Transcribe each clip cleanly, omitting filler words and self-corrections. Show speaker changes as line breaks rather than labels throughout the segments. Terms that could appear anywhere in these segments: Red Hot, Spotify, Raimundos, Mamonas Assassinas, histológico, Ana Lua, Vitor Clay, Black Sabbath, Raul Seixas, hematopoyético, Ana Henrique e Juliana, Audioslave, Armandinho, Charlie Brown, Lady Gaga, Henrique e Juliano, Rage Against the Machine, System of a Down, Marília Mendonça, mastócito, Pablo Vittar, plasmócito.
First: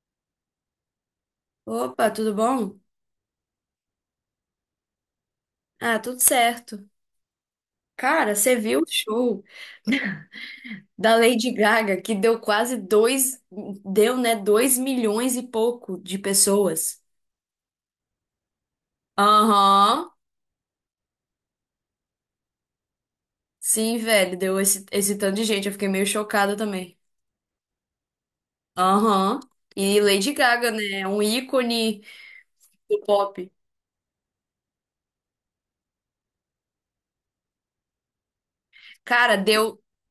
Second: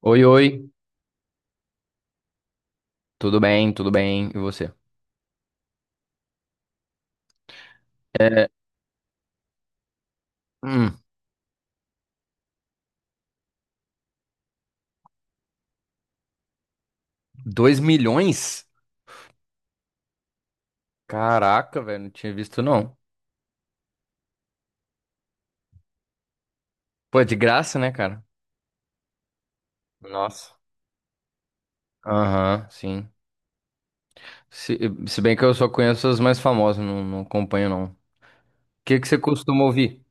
Oi, oi,
Opa, tudo bom?
tudo bem, e você?
Ah, tudo certo. Cara,
É,
você viu o show
hum,
da Lady Gaga que deu quase deu, né, 2 milhões e pouco de pessoas?
2 milhões?
Aham.
Caraca, velho, não tinha visto não.
Sim, velho, deu esse tanto de gente. Eu fiquei meio chocada também.
Pô, é de graça, né, cara?
Aham. E Lady
Nossa.
Gaga, né? É um ícone
Aham,
do
sim.
pop.
Se, se bem que eu só conheço as mais famosas, não acompanho não. O que que você
Cara,
costuma
deu,
ouvir?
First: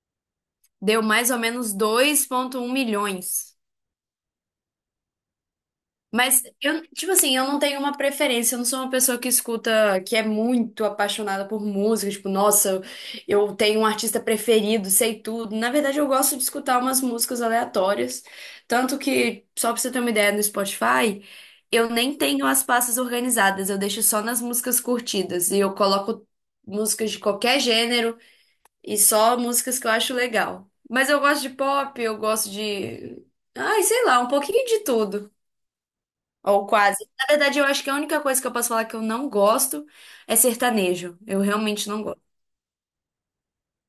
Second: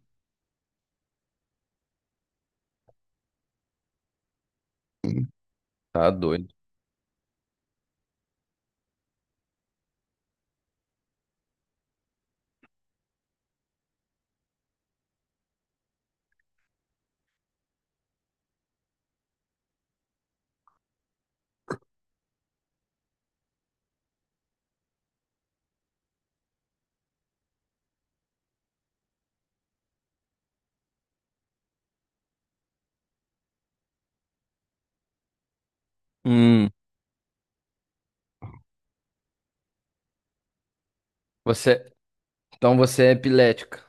deu mais ou menos 2,1 milhões.
Tá
Mas
doido.
eu, tipo assim, eu não tenho uma preferência, eu não sou uma pessoa que escuta, que é muito apaixonada por música, tipo, nossa, eu tenho um artista preferido, sei tudo. Na verdade, eu gosto de escutar umas músicas aleatórias, tanto que, só pra você ter uma ideia, no Spotify, eu nem tenho as pastas organizadas, eu deixo só nas músicas curtidas e eu coloco músicas de qualquer gênero e só músicas que eu acho legal. Mas eu gosto de pop, eu gosto de, ai, sei lá, um pouquinho de tudo. Ou
Hum,
quase. Na verdade, eu acho que a única coisa que eu posso falar que eu não gosto é sertanejo. Eu
você,
realmente não gosto.
então você é epilética.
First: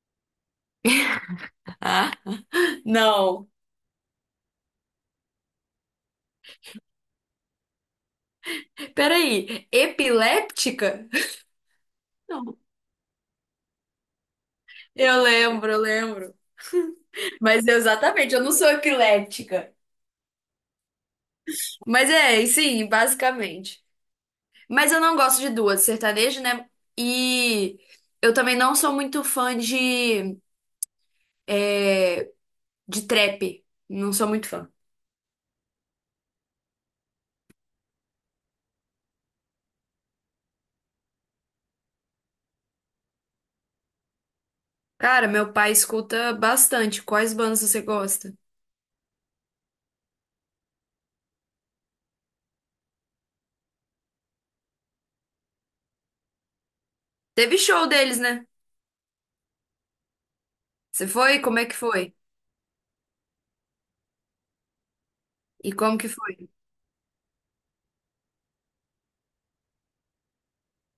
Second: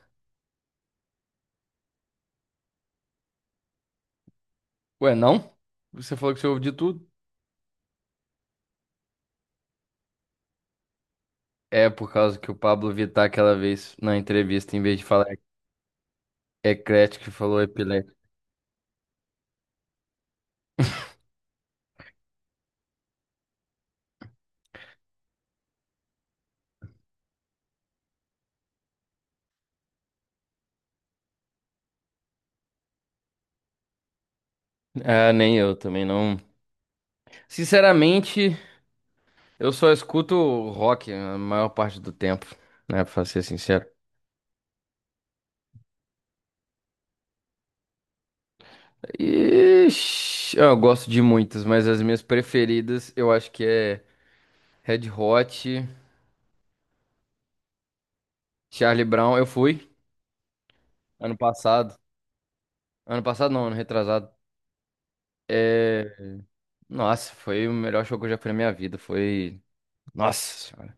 Ah, não.
Ué, não? Você falou que você ouve de tudo.
Peraí, epiléptica?
É por causa que o
Não.
Pablo Vittar aquela vez na entrevista, em vez de
Eu
falar
lembro, eu lembro.
eclético, falou
Mas
epilético.
exatamente, eu não sou epiléptica. Mas é, e sim, basicamente. Mas eu não gosto de duas, sertanejo, né? E eu também não sou muito fã é, de trap. Não sou muito fã.
Ah, nem eu também não. Sinceramente, eu só escuto rock a maior parte do tempo, né? Pra ser sincero.
Cara, meu pai escuta bastante. Quais bandas você gosta?
Ixi, eu gosto de muitas, mas as minhas preferidas eu acho que é Red Hot,
Teve show deles, né?
Charlie Brown. Eu fui
Você
ano
foi? Como é que
passado.
foi?
Ano passado não, ano retrasado.
E como que
É...
foi?
Nossa, foi o melhor show que eu já fui na minha vida. Foi. Nossa senhora.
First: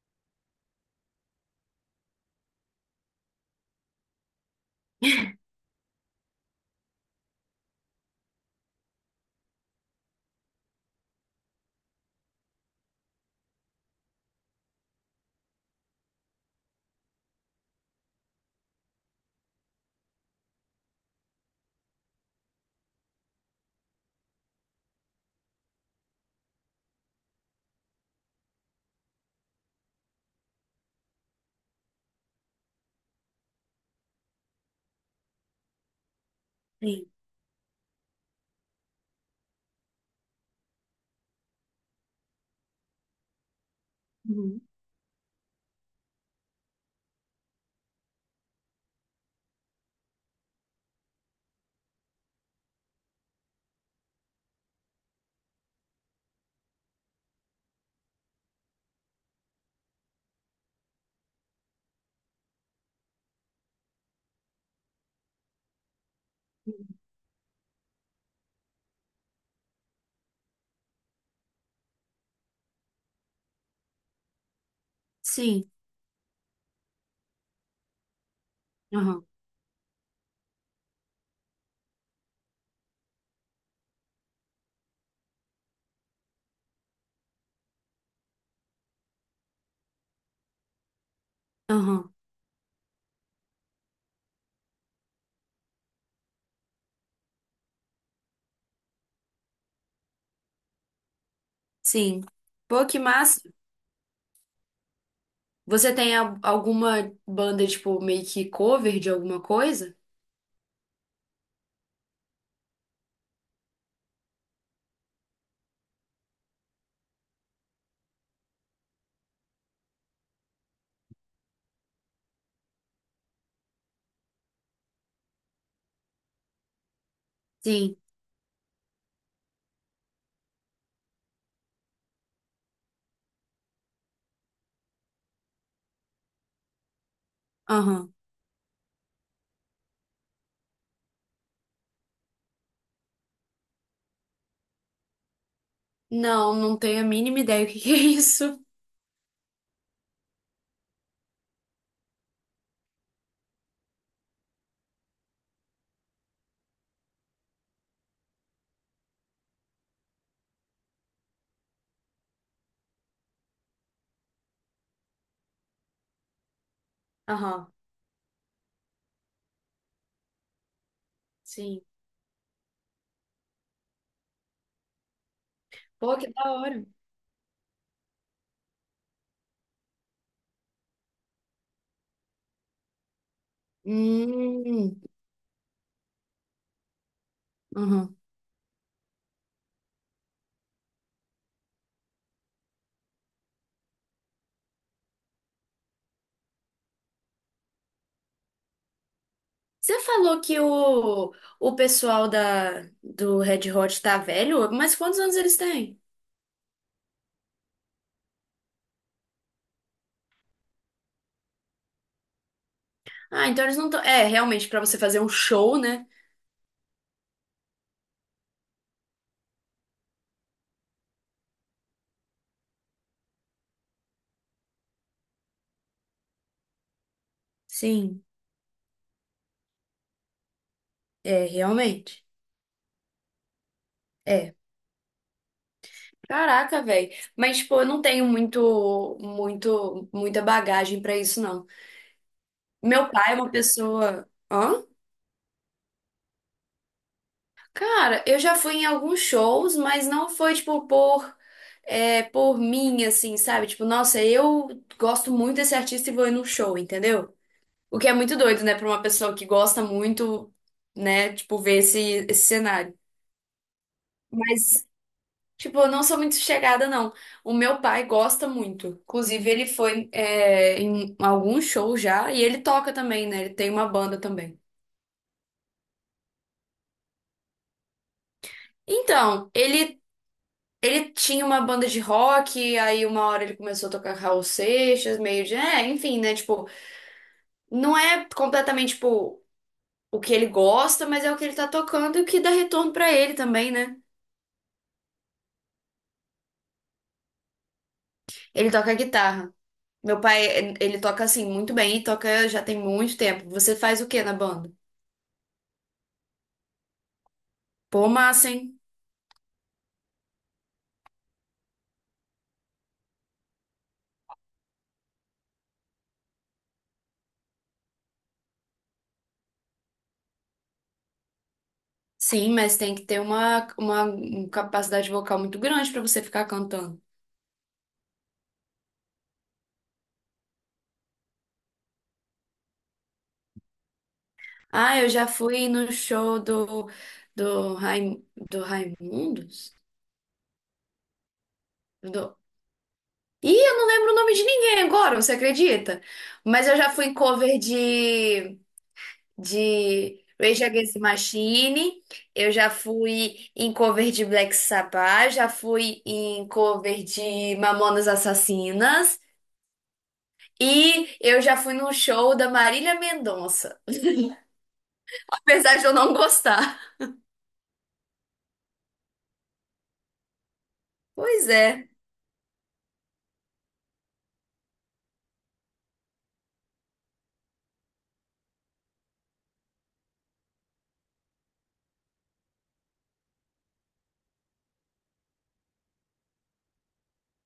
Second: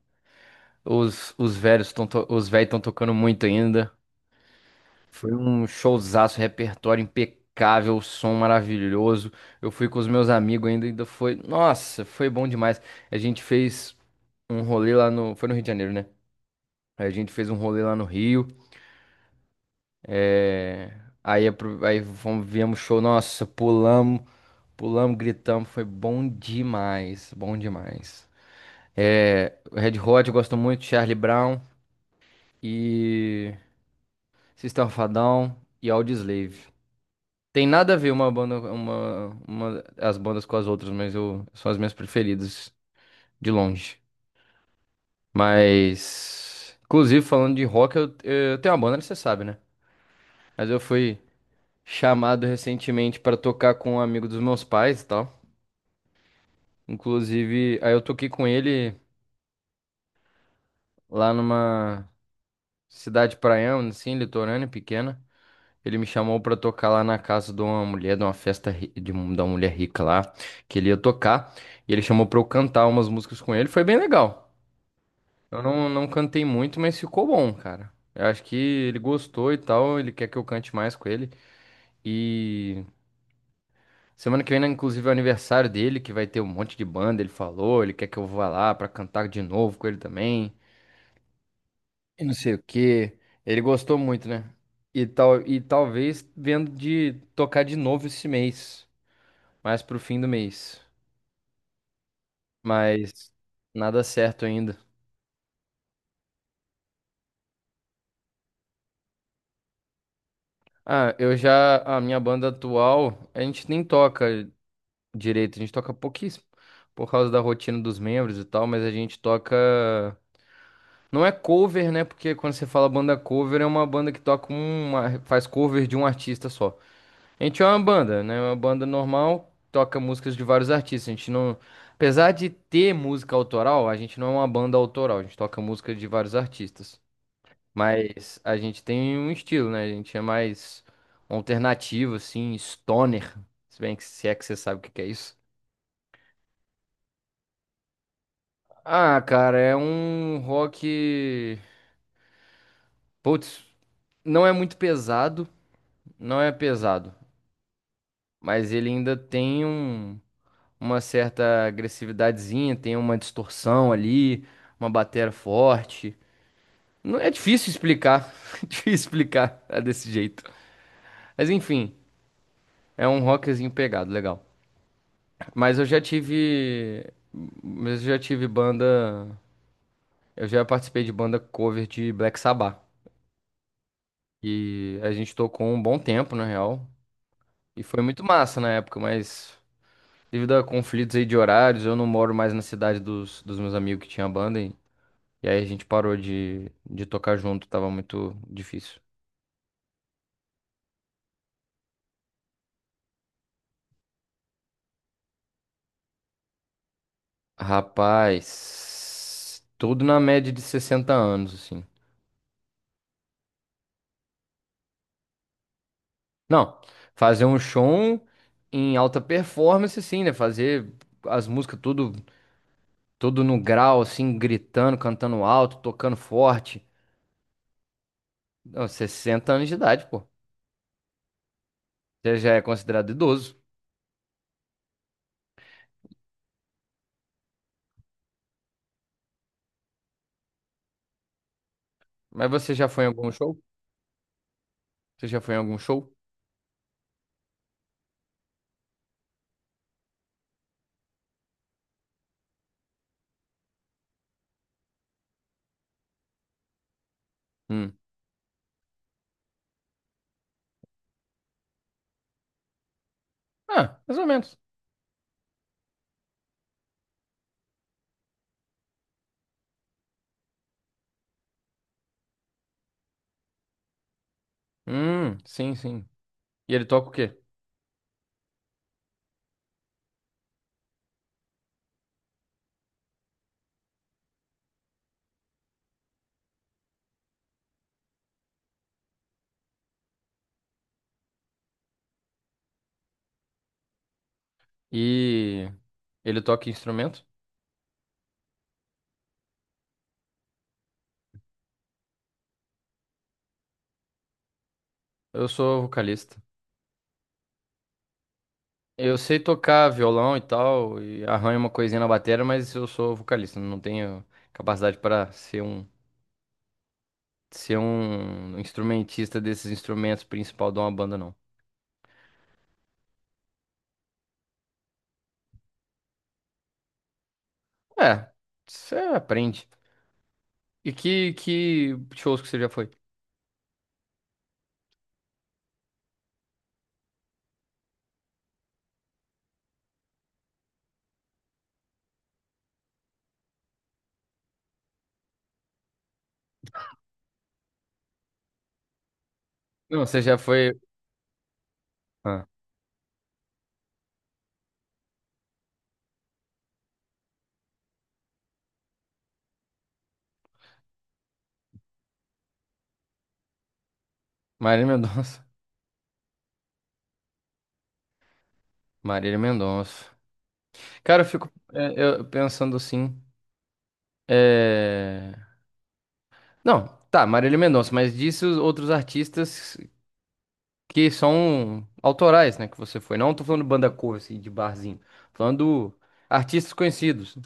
Os velhos estão tocando muito ainda. Foi um showzaço, repertório impecável, som maravilhoso. Eu fui com os meus amigos ainda, ainda foi. Nossa, foi bom demais. A gente fez um rolê lá no. Foi no Rio de Janeiro, né? Aí a gente fez um rolê lá no Rio. é, aí fomos, viemos show, nossa, pulamos, pulamos, gritamos. Foi bom demais, bom demais. Red Hot, eu gosto muito, Charlie Brown e System of a Down e Audioslave. Tem nada a ver uma banda, as bandas com as outras, mas eu, são as minhas preferidas, de longe. Mas, inclusive, falando de rock, eu tenho uma banda, você sabe, né? Mas eu fui chamado recentemente pra tocar com um amigo dos meus pais e tal. Inclusive, aí eu toquei com ele lá numa cidade praiana, assim, litorânea, pequena. Ele me chamou pra tocar lá na casa de uma mulher, de uma festa ri- de um- da mulher rica lá, que ele ia tocar. E ele chamou pra eu cantar umas músicas com ele. Foi bem legal. Eu
Sim.
não, não cantei muito, mas ficou bom, cara. Eu acho que ele
Aham.
gostou e tal. Ele quer que eu cante mais com ele. E semana que vem, né, inclusive, é o aniversário dele, que vai ter um monte de banda. Ele falou, ele quer que eu vá lá pra cantar de novo com ele também.
Aham.
E não sei o quê. Ele gostou muito, né? E, tal, e talvez vendo de tocar de novo esse mês, mais pro fim do mês.
Sim. Pô, que
Mas
massa.
nada certo ainda.
Você tem alguma banda, tipo, meio que cover de alguma coisa?
Ah, eu já. A minha banda atual, a gente nem toca direito, a gente toca pouquíssimo. Por causa da rotina dos membros e tal, mas a gente toca. Não é cover, né? Porque quando você fala banda cover, é uma banda que toca um, uma. Faz cover de um artista só. A gente é uma
Sim.
banda, né? É uma banda normal, toca músicas de vários artistas. A gente não. Apesar de ter música autoral, a gente não é uma banda autoral, a gente toca música de vários artistas.
Aham.
Mas a gente tem um estilo, né? A gente é mais alternativo, assim, stoner. Se é que você sabe o que que é isso.
Não, não tenho a mínima ideia o que que é isso.
Ah, cara, é um rock. Putz, não é muito pesado, não é pesado, mas ele ainda tem um- uma certa agressividadezinha, tem uma distorção ali, uma bateria forte. Não é difícil
Aham.
explicar, difícil explicar é desse jeito. Mas
Sim.
enfim, é um rockzinho pegado, legal. Mas eu já
Pô, que da hora.
tive. Mas eu já tive banda. Eu já participei de banda cover de Black Sabbath. E
Hum.
a gente tocou um bom tempo, na real. E foi
Aham.
muito massa na época, mas devido a conflitos aí de horários, eu não moro mais na cidade dos meus amigos que tinha banda. E aí a gente parou de tocar junto, tava muito difícil.
Você falou que o pessoal da, do Red Hot tá velho, mas quantos anos eles têm?
Rapaz, tudo na média de 60 anos, assim.
Ah, então eles não estão. É, realmente, pra você fazer um show, né?
Não, fazer um show em alta performance, sim, né? Fazer as músicas tudo, tudo no grau, assim, gritando, cantando alto, tocando forte.
Sim,
Não, 60 anos de idade, pô.
é, realmente.
Você já é considerado idoso.
É. Caraca, velho. Mas, tipo, eu não tenho muito, muito, muita bagagem pra isso, não.
Mas você já foi em
Meu
algum
pai é uma
show?
pessoa. Hã?
Você já foi em algum show?
Cara, eu já fui em alguns shows, mas não foi, tipo, por mim, assim, sabe? Tipo, nossa, eu gosto muito desse artista e vou ir num show, entendeu?
Hum.
O que é muito doido, né, pra uma pessoa que gosta muito, né, tipo, ver esse cenário.
Ah, mais ou menos.
Mas tipo, eu não sou muito chegada, não. O meu pai gosta muito. Inclusive, ele foi, em algum show já e ele toca também, né? Ele tem uma banda também.
Sim, sim. E ele toca o quê?
Então, ele tinha uma banda de rock, aí uma hora ele começou a tocar Raul Seixas, meio de. É, enfim, né? Tipo, não é completamente, tipo, o que ele gosta, mas é o que ele tá tocando e o que dá retorno pra ele também, né?
E ele toca que instrumento?
Ele toca guitarra. Meu pai, ele toca assim muito bem e toca já tem muito tempo. Você faz o quê na banda?
Eu sou vocalista.
Pô, massa, hein?
Eu sei tocar violão e tal, e arranho uma coisinha na bateria, mas eu sou vocalista, não tenho capacidade para ser um instrumentista desses instrumentos principal de uma banda, não.
Sim, mas tem que ter uma capacidade vocal muito grande para você ficar cantando.
É, você aprende. E que shows que você já foi?
Ah, eu já fui no show do Raimundos? Do... Ih, eu não lembro o nome de ninguém agora, você acredita? Mas eu já fui em cover de,
Não, você
de
já
Rage
foi.
Against the Machine,
Ah,
eu já fui em cover de Black Sabbath, já fui em cover de Mamonas Assassinas e eu já fui no show da Marília Mendonça.
Marília Mendonça.
Apesar de eu não gostar.
Marília Mendonça. Cara,
Pois é.
eu pensando assim. É... Não, tá, Marília Mendonça, mas disse os outros artistas que são autorais, né? Que você foi. Não tô falando banda cover, assim, de barzinho. Falando artistas conhecidos,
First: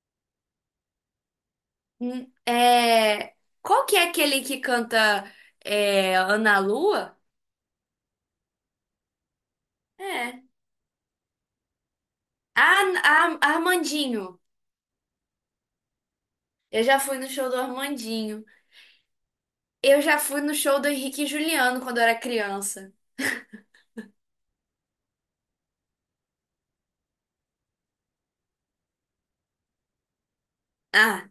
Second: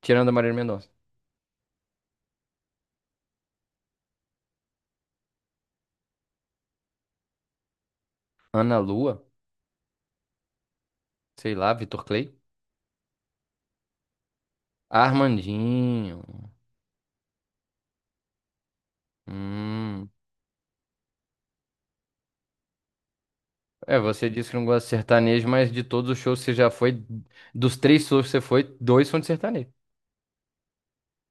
tirando a Marília Mendonça.
Hum. É... Qual que é aquele que canta Ana Lua?
Ana Lua,
É.
sei lá, Vitor Clay.
Ah, Armandinho.
Armandinho.
Eu já fui no show do Armandinho. Eu
Hum.
já fui no show do Henrique e Juliano quando eu era criança.
É, você disse que não gosta de sertanejo, mas de todos os shows que você já foi, dos três shows que você foi, dois são de sertanejo.
Ah,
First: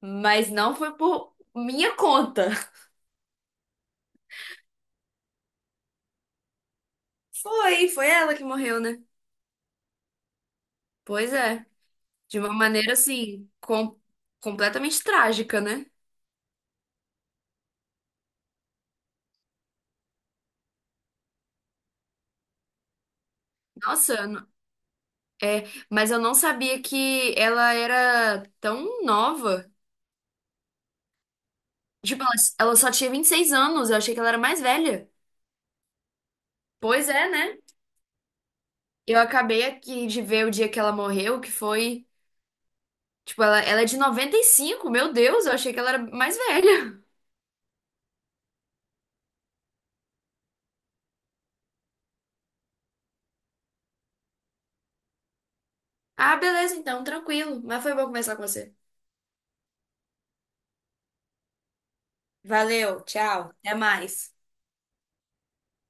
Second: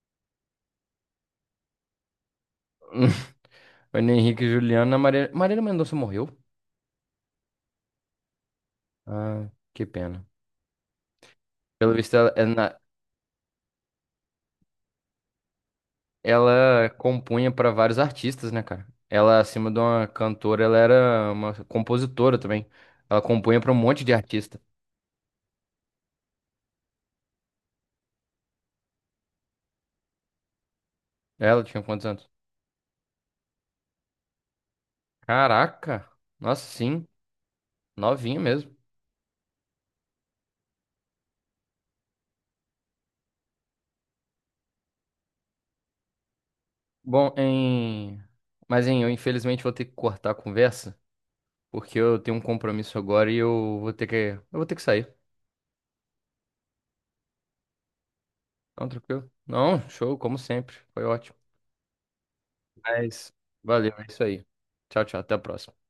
mas não foi por minha conta.
Ana Henrique e Juliana, Marília... Marília Mendonça morreu?
Foi, foi ela que morreu, né?
Ah, que pena.
Pois é.
Pelo visto,
De uma
ela,
maneira assim, com... completamente trágica, né?
ela compunha pra vários artistas, né, cara? Ela, acima de uma cantora, ela era uma compositora também. Ela compunha pra um monte de
Nossa,
artista.
é, mas eu não sabia que ela era tão nova.
Ela tinha quantos
Tipo,
anos?
ela, só tinha 26 anos, eu achei que ela era mais velha.
Caraca! Nossa, sim,
Pois é, né?
novinha mesmo.
Eu acabei aqui de ver o dia que ela morreu, que foi. Tipo, ela é de 95. Meu Deus, eu achei que ela era mais velha.
Bom, em... Mas, hein, eu infelizmente vou ter que cortar a conversa, porque eu tenho um compromisso agora e eu vou ter que... Eu vou ter que sair.
Ah, beleza, então, tranquilo. Mas foi bom conversar com você.
Não, tranquilo? Não, show, como sempre. Foi ótimo.
Valeu,
Mas,
tchau. Até
valeu, é isso
mais.
aí. Tchau, tchau, até a próxima.